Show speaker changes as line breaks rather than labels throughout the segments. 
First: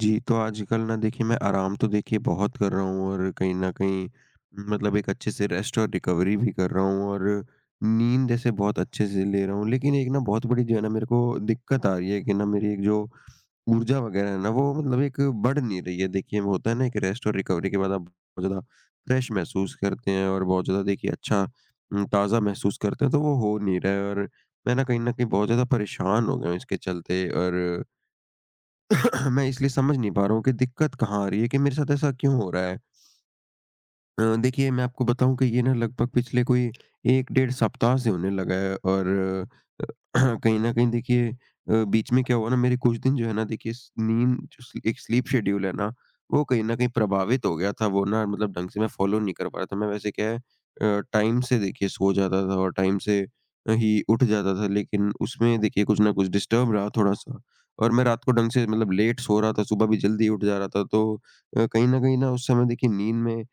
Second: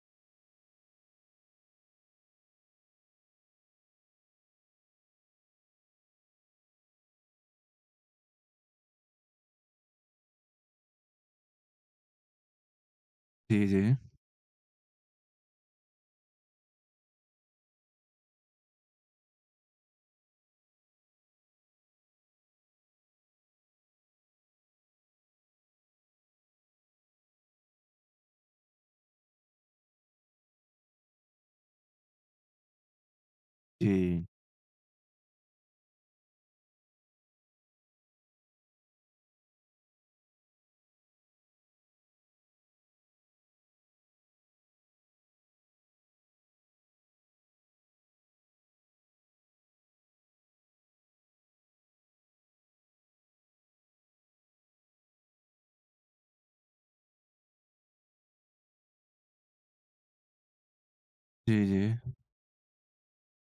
जी, तो आजकल ना देखिए मैं आराम तो देखिए बहुत कर रहा हूँ और कहीं न कहीं मतलब एक अच्छे से रेस्ट और रिकवरी भी कर रहा हूँ और नींद ऐसे बहुत अच्छे से ले रहा हूँ। लेकिन एक ना बहुत बड़ी जो है ना मेरे को दिक्कत आ रही है कि ना मेरी एक जो
जी, जी।
ऊर्जा वग़ैरह है ना वो मतलब एक बढ़ नहीं रही है। देखिए वो होता है ना, एक रेस्ट और रिकवरी के बाद आप बहुत ज़्यादा फ्रेश महसूस करते हैं और बहुत ज़्यादा देखिए अच्छा, ताज़ा महसूस करते हैं, तो वो हो नहीं रहा है। और मैं ना कहीं न कहीं बहुत ज़्यादा परेशान हो गया हूँ इसके चलते। और मैं इसलिए समझ नहीं पा रहा हूँ कि दिक्कत कहाँ आ रही है, कि मेरे साथ ऐसा क्यों हो रहा है?
जी।
देखिए, मैं आपको बताऊँ कि ये ना लगभग पिछले कोई 1 डेढ़ सप्ताह से होने लगा है। और अ, कहीं न कहीं देखिए बीच में क्या हुआ ना, मेरे कुछ दिन जो है ना, देखिए स नींद जो स्ली एक स्लीप शेड्यूल है ना, वो कहीं न कहीं प्रभावित हो गया था। वो ना मतलब ढंग से मैं फ़ॉलो नहीं कर पा रहा था। मैं वैसे क्या है, टाइम से देखिए सो जाता था और टाइम से ही उठ जाता था, लेकिन उसमें देखिए कुछ न कुछ डिस्टर्ब रहा थोड़ा-सा। और मैं रात को ढंग से मतलब लेट सो रहा था, सुबह भी जल्दी उठ जा रहा था। तो
जी,
कहीं न
जी।
कहीं ना उस समय देखिए नींद में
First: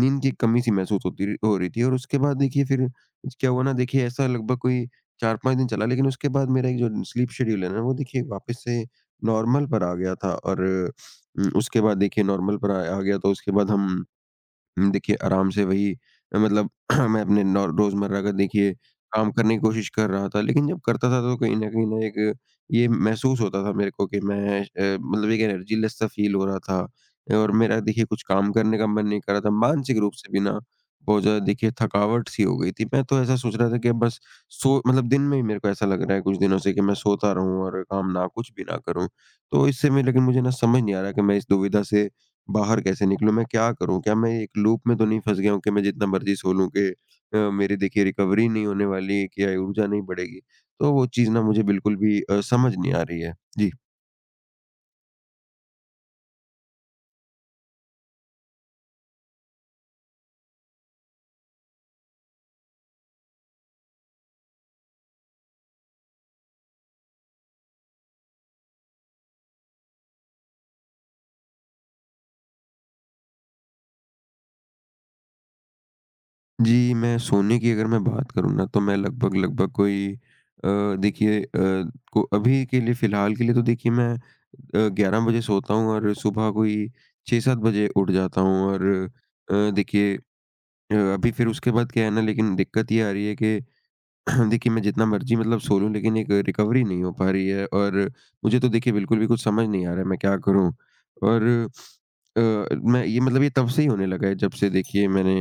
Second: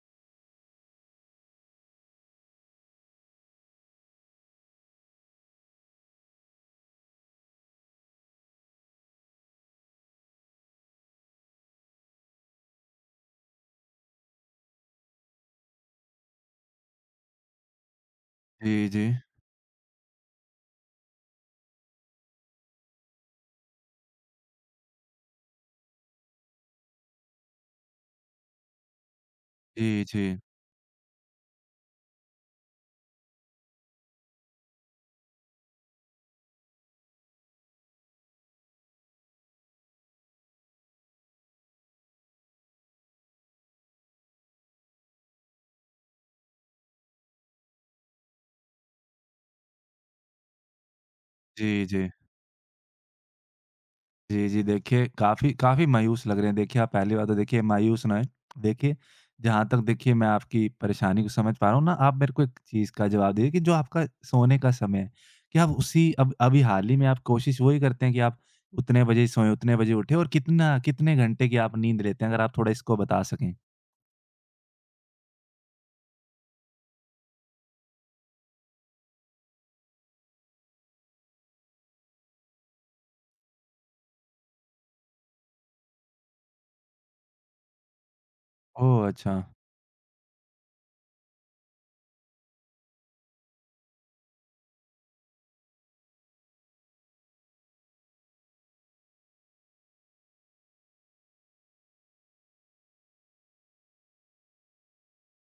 नींद की कमी-सी महसूस होती रही, हो रही थी। और उसके बाद देखिए फिर क्या हुआ ना देखिए, ऐसा लगभग कोई 4-5 दिन चला। लेकिन उसके बाद मेरा एक जो स्लीप शेड्यूल है ना, वो देखिए वापस से नॉर्मल पर आ गया था। और उसके बाद देखिए नॉर्मल पर आ आ गया, तो उसके बाद देखिए आराम से वही, मतलब मैं अपने नौ रोज़मर्रा का देखिए
जी, जी।
काम करने की कोशिश कर रहा था। लेकिन जब करता था तो कहीं न एक ये महसूस होता था मेरे को कि मैं, मतलब एक एनर्जीलेस सा फ़ील हो रहा था, और मेरा देखिए कुछ काम करने का मन नहीं कर रहा था। मानसिक
जी,
रूप से
जी।
भी ना बहुत ज़्यादा देखिए थकावट सी हो गई थी। मैं तो ऐसा सोच रहा था कि अब बस मतलब दिन में ही मेरे को ऐसा लग रहा है कुछ दिनों से, कि मैं सोता रहूँ और काम ना कुछ भी ना करूँ। तो इससे मैं लेकिन मुझे ना समझ नहीं आ रहा कि मैं इस दुविधा से बाहर कैसे निकलूँ? मैं क्या करूँ? क्या मैं एक लूप में तो नहीं फँस गया हूँ कि मैं जितना मर्ज़ी सो लूँ, कि मेरी देखिए रिकवरी नहीं होने वाली है, कि या ऊर्जा नहीं बढ़ेगी। तो वो चीज़ ना मुझे
जी,
बिल्कुल
जी।
भी समझ नहीं आ रही है। जी।
जी, जी। देखिए, काफ़ी काफ़ी मायूस लग रहे हैं। देखिए, आप पहली बात तो देखिए मायूस ना होएँ। देखिए, जहाँ तक देखिए मैं आपकी परेशानी को समझ पा रहा हूँ ना, आप मेरे को एक चीज़ का जवाब दीजिए कि जो आपका सोने का समय है, क्या आप उसी अब अभी हाल ही में आप कोशिश वही करते हैं कि आप उतने बजे सोएँ, उतने बजे उठें और कितना कितने घंटे की आप नींद लेते हैं? अगर आप थोड़ा इसको बता सकें।
जी, मैं सोने की अगर मैं बात करूँ ना, तो मैं लगभग-लगभग कोई अ, देखिए को अभी के लिए, फ़िलहाल के लिए तो देखिए मैं 11 बजे सोता हूँ और सुबह कोई 6-7 बजे उठ जाता हूँ। और
ओह! अच्छा।
देखिए अभी फिर उसके बाद क्या है ना, लेकिन दिक्कत ये आ रही है कि देखिए, मैं जितना मर्ज़ी मतलब सो लूँ, लेकिन एक रिकवरी नहीं हो पा रही है। और मुझे तो देखिए बिल्कुल भी कुछ समझ नहीं आ रहा है, मैं क्या करूँ? और अ, मैं ये, मतलब ये तब से ही होने लगा है जब से देखिए मैंने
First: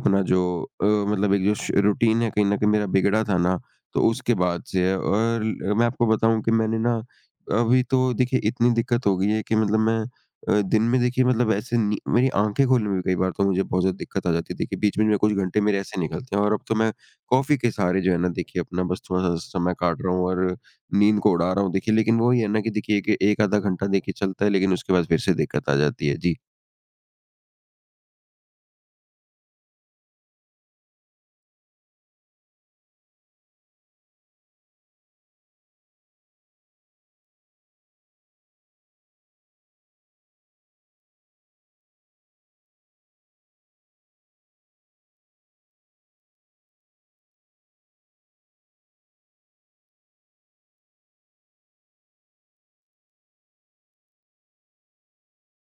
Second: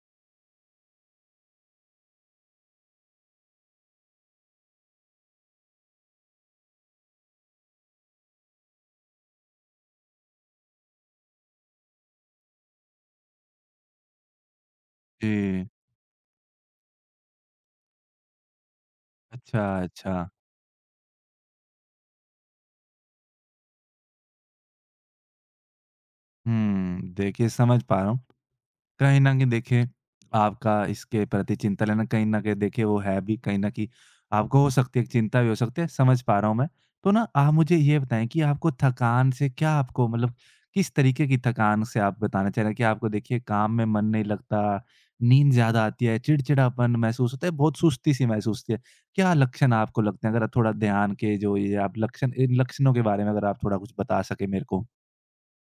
अपना जो मतलब एक जो श रूटीन है कहीं न कहीं मेरा बिगड़ा था ना, तो उसके बाद से है। और मैं आपको बताऊँ कि मैंने ना अभी तो देखिए इतनी दिक्कत हो गई है कि, मतलब मैं दिन में देखिए, मतलब ऐसे नी मेरी आँखें खोलने में भी कई बार तो मुझे बहुत ज़्यादा दिक्कत आ जाती है। देखिए, बीच-बीच में कुछ घंटे
जी।
मेरे ऐसे निकलते हैं, और अब तो मैं कॉफ़ी के सहारे जो है ना देखिए अपना बस थोड़ा-सा
अच्छा,
समय काट रहा हूँ
अच्छा।
और नींद को उड़ा रहा हूँ देखिए। लेकिन वही है ना कि देखिए एक एक आधा घंटा देखिए चलता है, लेकिन उसके बाद फिर से दिक्कत आ जाती है। जी।
हुँ, देखिए समझ पा रहा हूँ। कहीं न कहीं देखिए, आपका इसके प्रति चिंता लेना कहीं न कहीं देखिए वो है भी कहीं न कहीं आपको हो सकती है, एक चिंता भी हो सकती है, समझ पा रहा हूँ मैं। तो ना आप मुझे ये बताएँ कि आपको थकान से क्या आपको मतलब किस तरीके की थकान से आप बताना चाह रहे हैं कि आपको देखिए काम में मन नहीं लगता, नींद ज़्यादा आती है, चिड़चिड़ापन महसूस होता है, बहुत सुस्ती-सी महसूस होती है? क्या लक्षण आपको लगते हैं? अगर आप थोड़ा ध्यान के जो ये आप लक्षण इन लक्षणों के बारे में अगर आप थोड़ा कुछ बता सकें मेरे को।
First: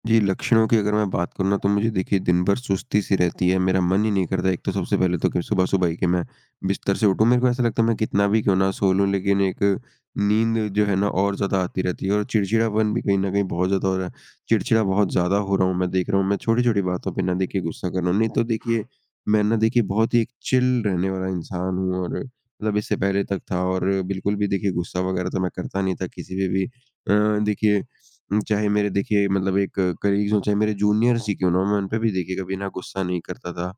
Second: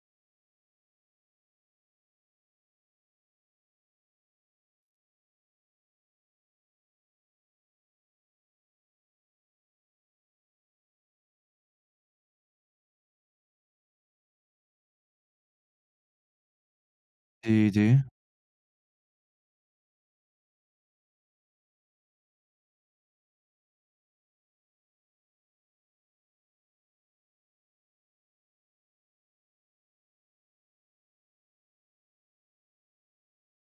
जी, लक्षणों की अगर मैं बात करूँ ना, तो मुझे देखिए दिन भर सुस्ती सी रहती है। मेरा मन ही नहीं करता, एक तो सबसे पहले तो, कि सुबह-सुबह ही कि मैं बिस्तर से उठूँ। मेरे को ऐसा लगता है मैं कितना भी क्यों ना सो लूँ, लेकिन एक नींद जो है ना और ज़्यादा आती रहती है, और चिड़चिड़ापन भी कहीं न कहीं बहुत ज़्यादा हो रहा है। चिड़चिड़ा बहुत ज़्यादा हो रहा हूँ, मैं देख रहा हूँ, मैं छोटी-छोटी बातों पे ना देखिए
जी, जी।
गुस्सा कर रहा हूँ, नहीं तो देखिए मैं ना देखिए बहुत ही एक चिल रहने वाला इंसान हूँ और, मतलब इससे पहले तक था, और बिल्कुल भी देखिए गुस्सा वगैरह तो मैं करता नहीं था किसी पे भी। देखिए चाहे मेरे देखिए, मतलब एक कलीग्स हों, चाहे मेरे जूनियर्स ही क्यों ना हों, मैं उन पे भी देखिए कभी ना गुस्सा नहीं करता था।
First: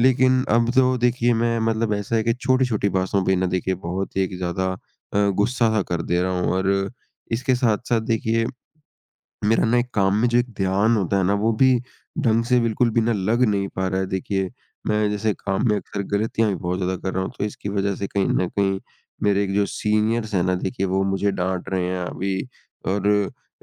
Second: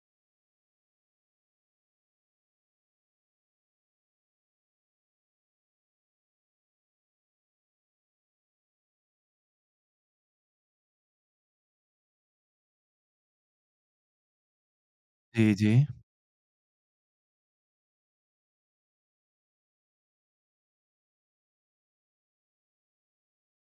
लेकिन अब तो देखिए मैं, मतलब ऐसा है कि छोटी-छोटी बातों पे ना देखिए बहुत ही एक ज़्यादा गुस्सा-सा कर दे रहा हूँ। और इसके साथ-साथ देखिए मेरा ना एक काम में जो एक ध्यान होता है ना, वो भी ढंग से बिल्कुल भी ना लग नहीं पा रहा है। देखिए, मैं जैसे
जी,
काम में
जी।
अक्सर गलतियाँ भी बहुत ज़्यादा कर रहा हूँ, तो इसकी वज़ह से कहीं न कहीं मेरे एक जो सीनियर्स हैं ना, देखिए वो मुझे डाँट रहे हैं अभी। और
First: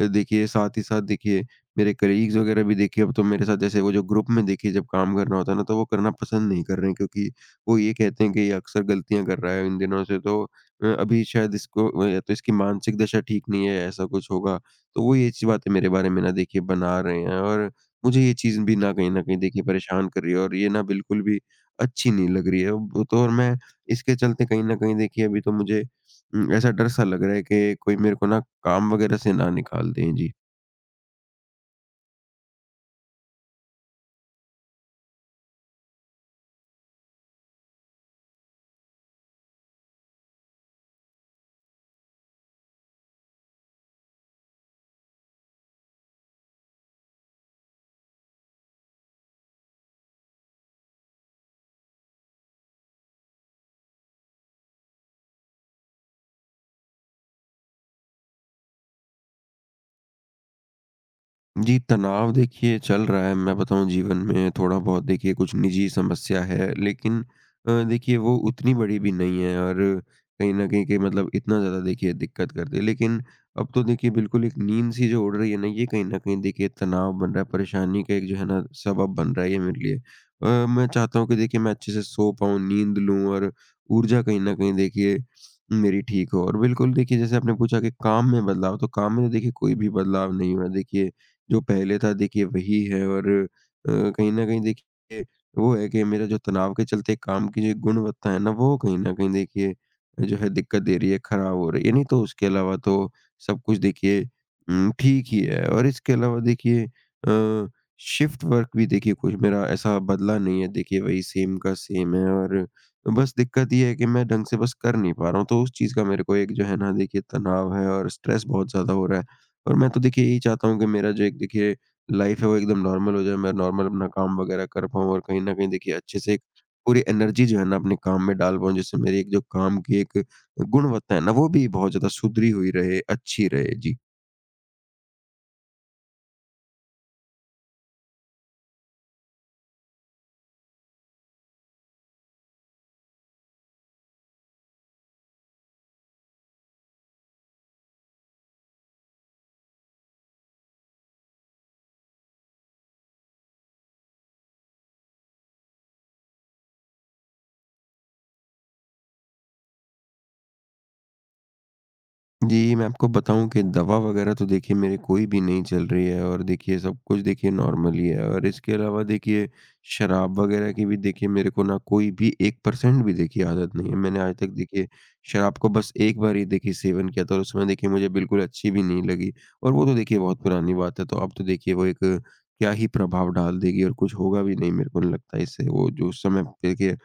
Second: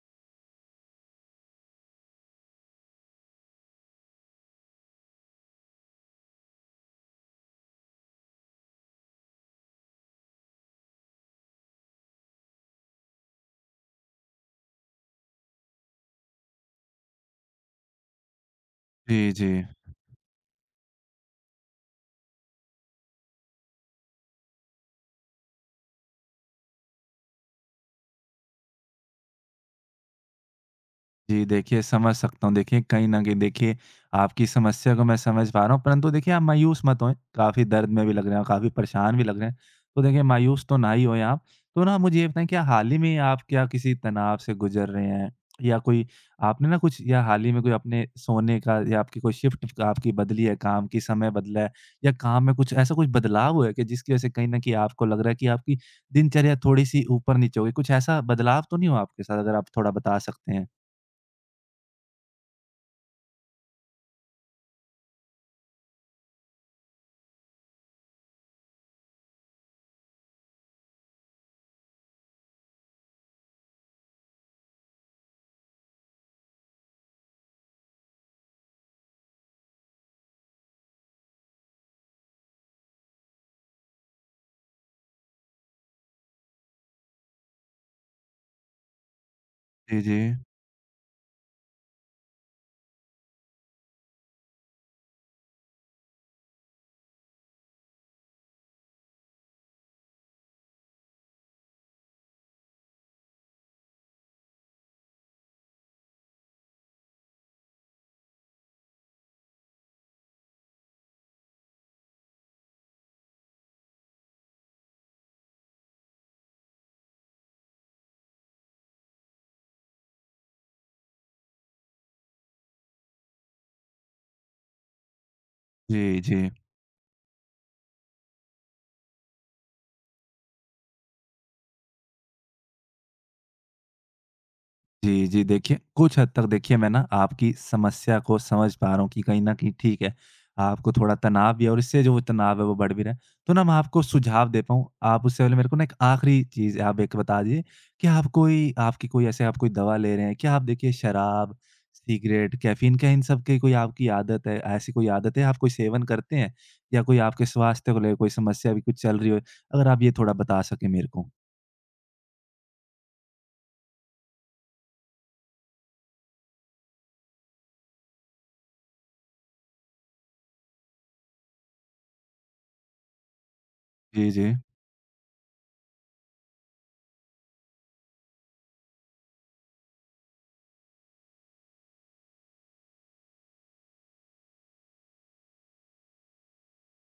देखिए साथ ही साथ देखिए मेरे कलीग्स वग़ैरह भी देखिए अब तो मेरे साथ, जैसे वो जो ग्रुप में देखिए जब काम करना होता है ना, तो वो करना पसंद नहीं कर रहे हैं, क्योंकि वो ये कहते हैं कि ये अक्सर गलतियाँ कर रहा है इन दिनों से, तो अभी शायद इसको, या तो इसकी मानसिक दशा ठीक नहीं है, ऐसा कुछ होगा। तो वो ये चीज़ बातें मेरे बारे में ना देखिए बना रहे हैं, और मुझे ये चीज़ भी ना कहीं न
जी,
कहीं
जी।
देखिए परेशान कर रही है, और ये ना बिल्कुल भी अच्छी नहीं लग रही है। अब तो और मैं इसके चलते कहीं न कहीं देखिए अभी तो मुझे ऐसा डर-सा लग रहा है कि कोई मेरे को ना काम वगैरह से ना निकाल दें। जी।
जी, देखिए समझ सकता हूँ। देखिए कहीं न कहीं देखिए आपकी समस्या को मैं समझ पा रहा हूँ, परंतु देखिए आप मायूस मत होएँ। काफ़ी दर्द में भी लग रहे हैं, काफ़ी परेशान भी लग रहे हैं। तो देखिए मायूस तो ना ही होएँ आप। तो ना मुझे ये बताएँ, क्या हाल ही में आप क्या किसी तनाव से गुज़र रहे हैं? या कोई आपने ना कुछ या हाल ही में कोई अपने सोने का या आपकी कोई शिफ्ट आपकी बदली है, काम की समय बदला है? या काम में कुछ ऐसा कुछ बदलाव हुआ है कि जिसकी वज़ह से कहीं न कहीं आपको लग रहा है कि आपकी दिनचर्या थोड़ी-सी ऊपर-नीचे हो गई? कुछ ऐसा बदलाव तो नहीं हुआ आपके साथ? अगर आप थोड़ा बता सकते हैं।
जी, तनाव देखिए चल रहा है। मैं बताऊँ, जीवन में थोड़ा बहुत देखिए कुछ निजी समस्या है, लेकिन देखिए वो उतनी बड़ी भी नहीं है, और कहीं न कहीं के, मतलब इतना ज़्यादा देखिए दिक्कत करती है। लेकिन अब तो देखिए बिल्कुल एक नींद-सी जो उड़ रही है ना, ये कहीं न कहीं देखिए तनाव बन रहा है, परेशानी का एक जो है ना सबब बन रहा है ये मेरे लिए। मैं चाहता हूँ कि देखिए मैं अच्छे से सो पाऊँ, नींद लूँ, और ऊर्जा कहीं न कहीं देखिए मेरी ठीक हो। और बिल्कुल देखिए, जैसे आपने पूछा कि काम में बदलाव, तो काम में तो देखिए कोई भी
जी, जी।
बदलाव नहीं हुआ है। देखिए जो पहले था देखिए वही है, और कहीं न कहीं देखिए वो है कि मेरा जो तनाव के चलते काम की जो गुणवत्ता है ना, वो कहीं न कहीं देखिए जो है दिक्कत दे रही है, खराब हो रही है। नहीं तो उसके अलावा तो सब कुछ देखिए ठीक ही है। और इसके अलावा देखिए शिफ्ट वर्क भी देखिए कुछ मेरा ऐसा बदला नहीं है, देखिए वही सेम का सेम है, और बस दिक्कत ये है कि मैं ढंग से बस कर नहीं पा रहा हूँ। तो उस चीज़ का मेरे को एक जो है ना देखिए तनाव है, और स्ट्रेस बहुत ज़्यादा हो रहा है। और मैं तो देखिए यही चाहता हूँ कि मेरा जो एक देखिए लाइफ है वो एकदम नॉर्मल हो जाए, मैं नॉर्मल अपना काम वगैरह कर पाऊँ, और कहीं न कहीं देखिए
जी,
अच्छे से एक
जी।
पूरी एनर्जी जो है ना अपने काम में डाल पाऊँ, जिससे मेरी एक जो काम की एक गुणवत्ता है ना, वो भी बहुत ज़्यादा सुधरी हुई रहे, अच्छी रहे। जी।
जी, जी, देखिए, कुछ हद तक देखिए मैं ना आपकी समस्या को समझ पा रहा हूँ कि कहीं न कहीं ठीक है, आपको थोड़ा तनाव भी है और इससे जो वो तनाव है वो बढ़ भी रहा है। तो ना मैं आपको सुझाव दे पाऊँ, आप उससे पहले मेरे को ना एक आखिरी चीज़ आप एक बता दीजिए कि आप कोई आपकी कोई ऐसे आप कोई दवा ले रहे हैं? क्या आप देखिए शराब, सिगरेट, कैफ़ीन, क्या इन सब की कोई आपकी आदत है? ऐसी कोई आदत है, आप कोई सेवन करते हैं? या कोई आपके स्वास्थ्य को लेकर कोई समस्या भी कुछ चल रही हो? अगर आप ये थोड़ा बता सकें मेरे को।
जी, मैं आपको बताऊँ कि दवा वगैरह तो देखिए मेरी कोई भी नहीं चल रही है, और देखिए सब कुछ देखिए नॉर्मल ही है, और इसके अलावा देखिए शराब वगैरह की भी देखिए मेरे को ना कोई भी 1% भी देखिए आदत नहीं है। मैंने
जी,
आज तक
जी।
देखिए शराब को बस एक बार ही देखिए सेवन किया था, और उसमें देखिए मुझे बिल्कुल अच्छी भी नहीं लगी, और वो तो देखिए बहुत पुरानी बात है। तो अब तो देखिए वो एक क्या ही प्रभाव डाल देगी, और कुछ होगा भी नहीं, मेरे को नहीं लगता इससे। वो जो उस समय देखिए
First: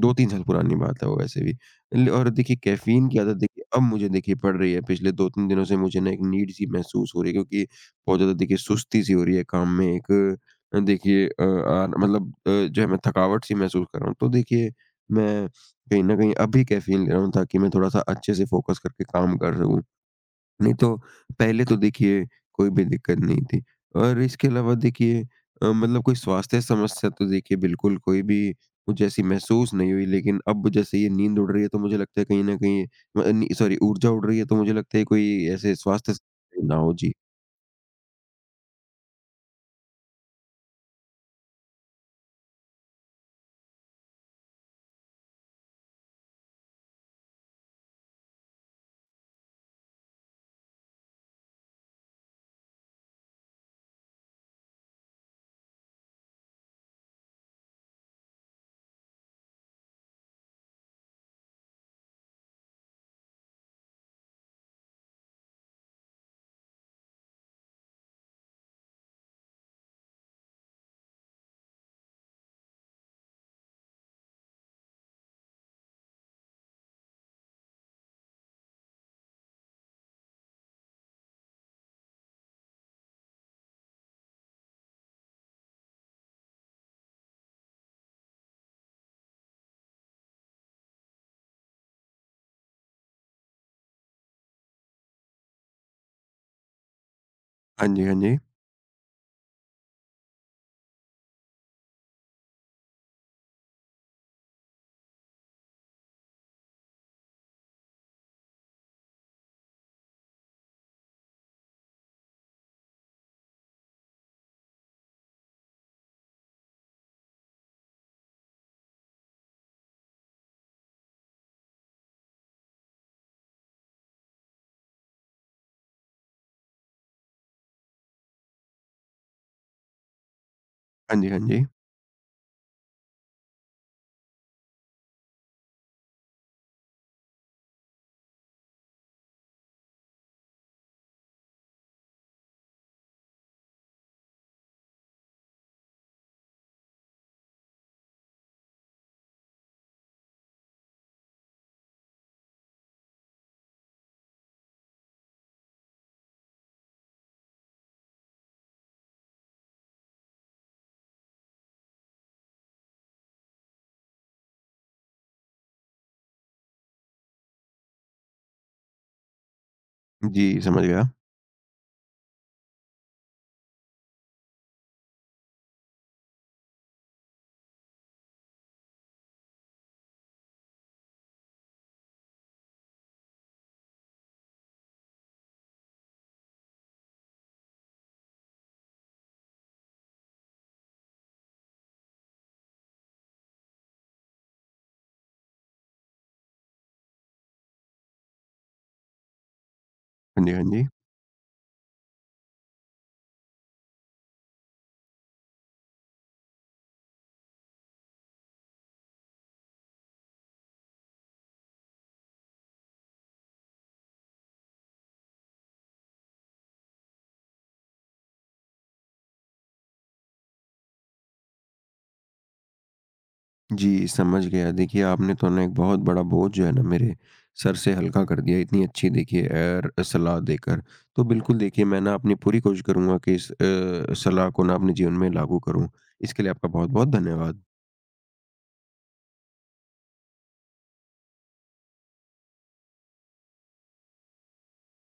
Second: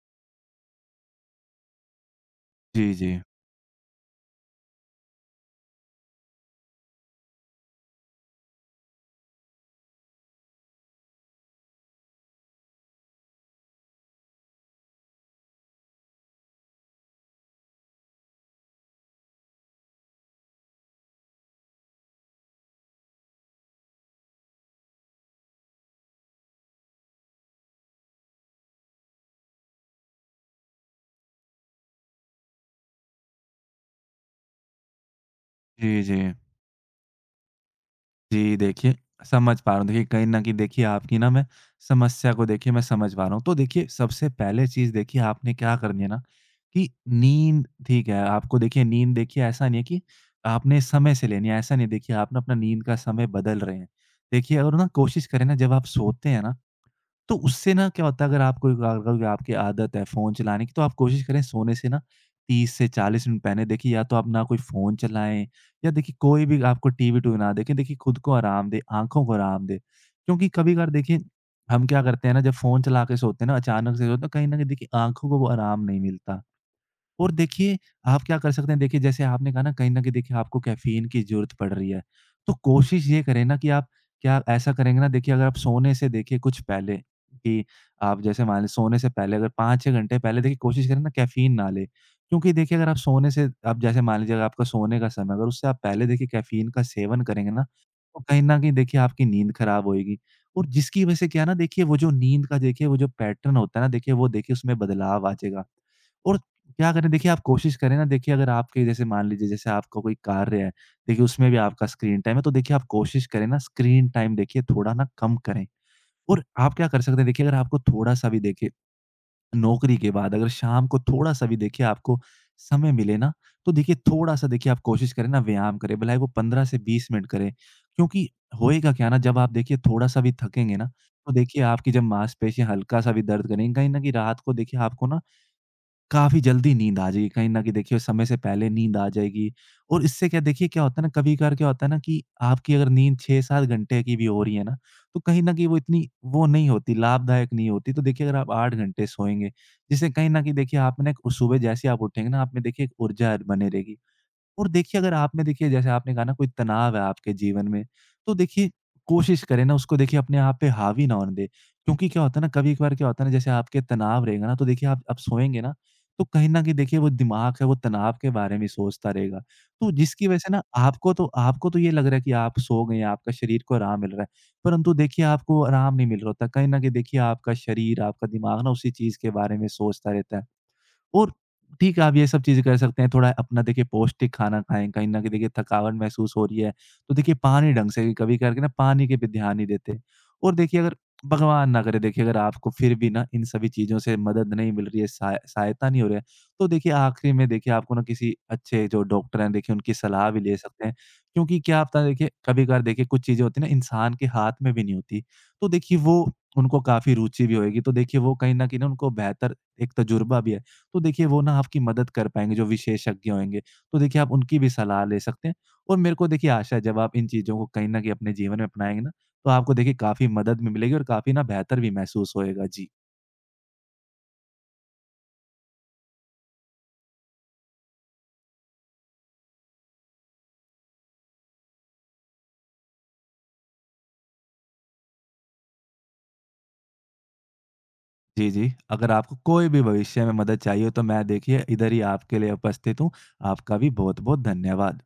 2-3 साल पुरानी बात है वो, वैसे भी। ल और देखिए
जी,
कैफ़ीन की
जी।
आदत देखिए अब मुझे देखिए पड़ रही है पिछले 2-3 दिनों से, मुझे ना एक नीड सी महसूस हो रही है, क्योंकि बहुत ज़्यादा देखिए सुस्ती सी हो रही है काम में एक, देखिए आ मतलब जो है मैं थकावट सी महसूस कर रहा हूँ। तो देखिए मैं कहीं न कहीं अभी कैफ़ीन ले रहा हूँ ताकि मैं थोड़ा-सा अच्छे से फ़ोकस करके काम कर सकूँ। नहीं तो पहले तो देखिए कोई भी दिक्कत नहीं थी, और इसके अलावा देखिए मतलब कोई स्वास्थ्य समस्या तो देखिए बिल्कुल कोई भी मुझे ऐसी महसूस नहीं हुई, लेकिन अब जैसे ये नींद उड़ रही है, तो मुझे लगता है कहीं ना कहीं, सॉरी, ऊर्जा उड़ रही है, तो मुझे लगता है कोई ऐसे
जी,
स्वास्थ्य
जी।
समस्या ना हो। जी।
जी, देखिए समझ पा रहा हूँ। देखिए कहीं न कहीं देखिए आपकी ना मैं समस्या को देखिए मैं समझ पा रहा हूँ। तो देखिए सबसे पहले चीज़ देखिए आपने क्या करनी है ना कि नींद ठीक है, आपको देखिए नींद देखिए ऐसा नहीं है कि आपने समय से लेनी है, ऐसा नहीं है देखिए आप ना अपना नींद का समय बदल रहे हैं। देखिए और ना कोशिश करें ना जब आप सोते हैं ना तो उससे ना क्या होता है, अगर आपको अगर कोई आपकी आदत है फ़ोन चलाने की तो आप कोशिश करें सोने से ना 30 से 40 मिनट पहले देखिए या तो आप ना कोई फ़ोन चलाएँ या देखिए कोई भी आपको टीवी-टूवी ना देखें। देखिए खुद को आराम दें, आँखों को आराम दें। क्योंकि कभी-कभार देखिए हम क्या करते हैं ना जब फ़ोन चला के सोते हैं ना, अचानक से सोते हैं तो कहीं न कहीं देखिए आँखों को वो आराम नहीं मिलता। और देखिए, आप क्या कर सकते हैं, देखिए जैसे आपने कहा ना कहीं न कहीं देखिए आपको कैफ़ीन की ज़रूरत पड़ रही है, तो कोशिश ये करें ना कि आप क्या ऐसा करेंगे ना देखिए अगर आप सोने से देखिए कुछ पहले कि आप जैसे मान लें सोने से पहले अगर 5-6 घंटे पहले देखिए कोशिश करें ना कैफ़ीन ना लें। क्योंकि देखिए अगर आप सोने से आप जैसे मान लीजिए अगर आपका सोने का समय है, अगर उससे आप पहले देखिए कैफ़ीन का सेवन करेंगे ना,
हाँ जी, हाँ
तो
जी।
कहीं न कहीं देखिए आपकी नींद खराब होएगी और जिसकी वजह से क्या है ना देखिए वो जो नींद का देखिए वो जो पैटर्न होता है ना देखिए वो देखिए उसमें बदलाव आ जाएगा। और क्या करें देखिए आप कोशिश करें ना, देखिए अगर आपके जैसे मान लीजिए जैसे आपका कोई कार्य है देखिए उसमें भी आपका स्क्रीन टाइम है तो देखिए आप कोशिश करें ना, स्क्रीन टाइम देखिए थोड़ा ना कम करें। और आप क्या कर सकते हैं, देखिए अगर आपको थोड़ा-सा भी देखिए नौकरी के बाद अगर शाम को थोड़ा-सा भी देखिए आपको समय मिले ना, तो देखिए थोड़ा-सा देखिए आप कोशिश करें ना व्यायाम करें, भले वो 15 से 20 मिनट करें। क्योंकि होएगा क्या ना जब आप देखिए थोड़ा-सा भी थकेंगे ना,
हाँ जी,
तो
हाँ
देखिए
जी।
आपकी जब मांसपेशियाँ हल्का-सा भी दर्द करेंगी, कहीं न कहीं रात को देखिए आपको ना काफ़ी जल्दी नींद आ जाएगी, कहीं न कहीं देखिए समय से पहले नींद आ जाएगी और इससे क्या देखिए क्या होता है ना, कभी-कभार क्या होता है ना कि आपकी अगर नींद 6-7 घंटे की भी हो रही है ना, तो कहीं न कहीं वो इतनी वो नहीं होती, लाभदायक नहीं होती। तो देखिए अगर आप 8 घंटे सोएँगे, जिससे कहीं न कहीं देखिए आप में ना एक उस सुबह जैसे ही आप उठेंगे ना, आप में देखिए एक ऊर्जा बनी रहेगी। और देखिए अगर आप में देखिए जैसे आपने कहा ना कोई तनाव है आपके जीवन में, तो देखिए कोशिश करें ना उसको देखिए अपने आप पे हावी ना होने दें। क्योंकि क्या होता है ना कभी-कभार क्या होता है ना जैसे आपके तनाव रहेगा ना तो देखिए आप सोएँगे ना, तो कहीं न कहीं देखिए वो दिमाग है वो तनाव के बारे में सोचता रहेगा। तो जिसकी वजह
जी,
से ना
समझ गया।
आपको तो ये लग रहा है कि आप सो गए हैं, आपका शरीर को आराम मिल रहा है। परंतु देखिए आपको आराम नहीं मिल रहा होता। कहीं न कहीं देखिए आपका शरीर, आपका दिमाग ना उसी चीज़ के बारे में सोचता रहता है। और ठीक है, आप ये सब चीज़ें कर सकते हैं। थोड़ा अपना देखिए पौष्टिक खाना खाएँ, कहीं न कहीं देखिए थकावट महसूस हो रही है, तो देखिए पानी ढंग से कभी करके ना पानी के भी ध्यान नहीं देते। और देखिए अगर भगवान ना करे, देखिए अगर आपको फिर भी ना इन सभी चीज़ों से मदद नहीं मिल रही है, सहायता नहीं हो रहा है, तो देखिए आखिरी में देखिए आपको ना किसी अच्छे जो डॉक्टर हैं देखिए उनकी सलाह भी
हाँ जी,
ले
हाँ
सकते
जी।
हैं। क्योंकि क्या पता देखिए कभी-कभार देखिए कुछ चीज़ें होती हैं ना इंसान के हाथ में भी नहीं होती, तो देखिए वो उनको काफ़ी रुचि भी होएगी, तो देखिए वो कहीं न कहीं ना उनको बेहतर एक तजुर्बा भी है। तो देखिए वो ना आपकी मदद कर पाएँगे जो विशेषज्ञ होंगे। तो देखिए आप उनकी भी सलाह ले सकते हैं और मेरे को देखिए आशा है जब आप इन चीज़ों को कहीं न कहीं अपने जीवन में अपनाएँगे ना, तो आपको देखिए काफ़ी मदद भी मिलेगी और काफ़ी ना बेहतर भी महसूस होएगा। जी।
जी, समझ गया। देखिए, आपने तो ना एक बहुत बड़ा बोझ जो है ना मेरे सर से हल्का कर दिया, इतनी अच्छी देखिए एयर सलाह देकर। तो बिल्कुल देखिए, मैं ना अपनी पूरी कोशिश करूँगा कि इस सलाह को ना अपने जीवन में लागू करूँ। इसके लिए आपका बहुत-बहुत धन्यवाद।
जी, जी। अगर आपको कोई भी भविष्य में मदद चाहिए हो तो मैं देखिए इधर ही आपके लिए उपस्थित हूँ। आपका भी बहुत-बहुत धन्यवाद।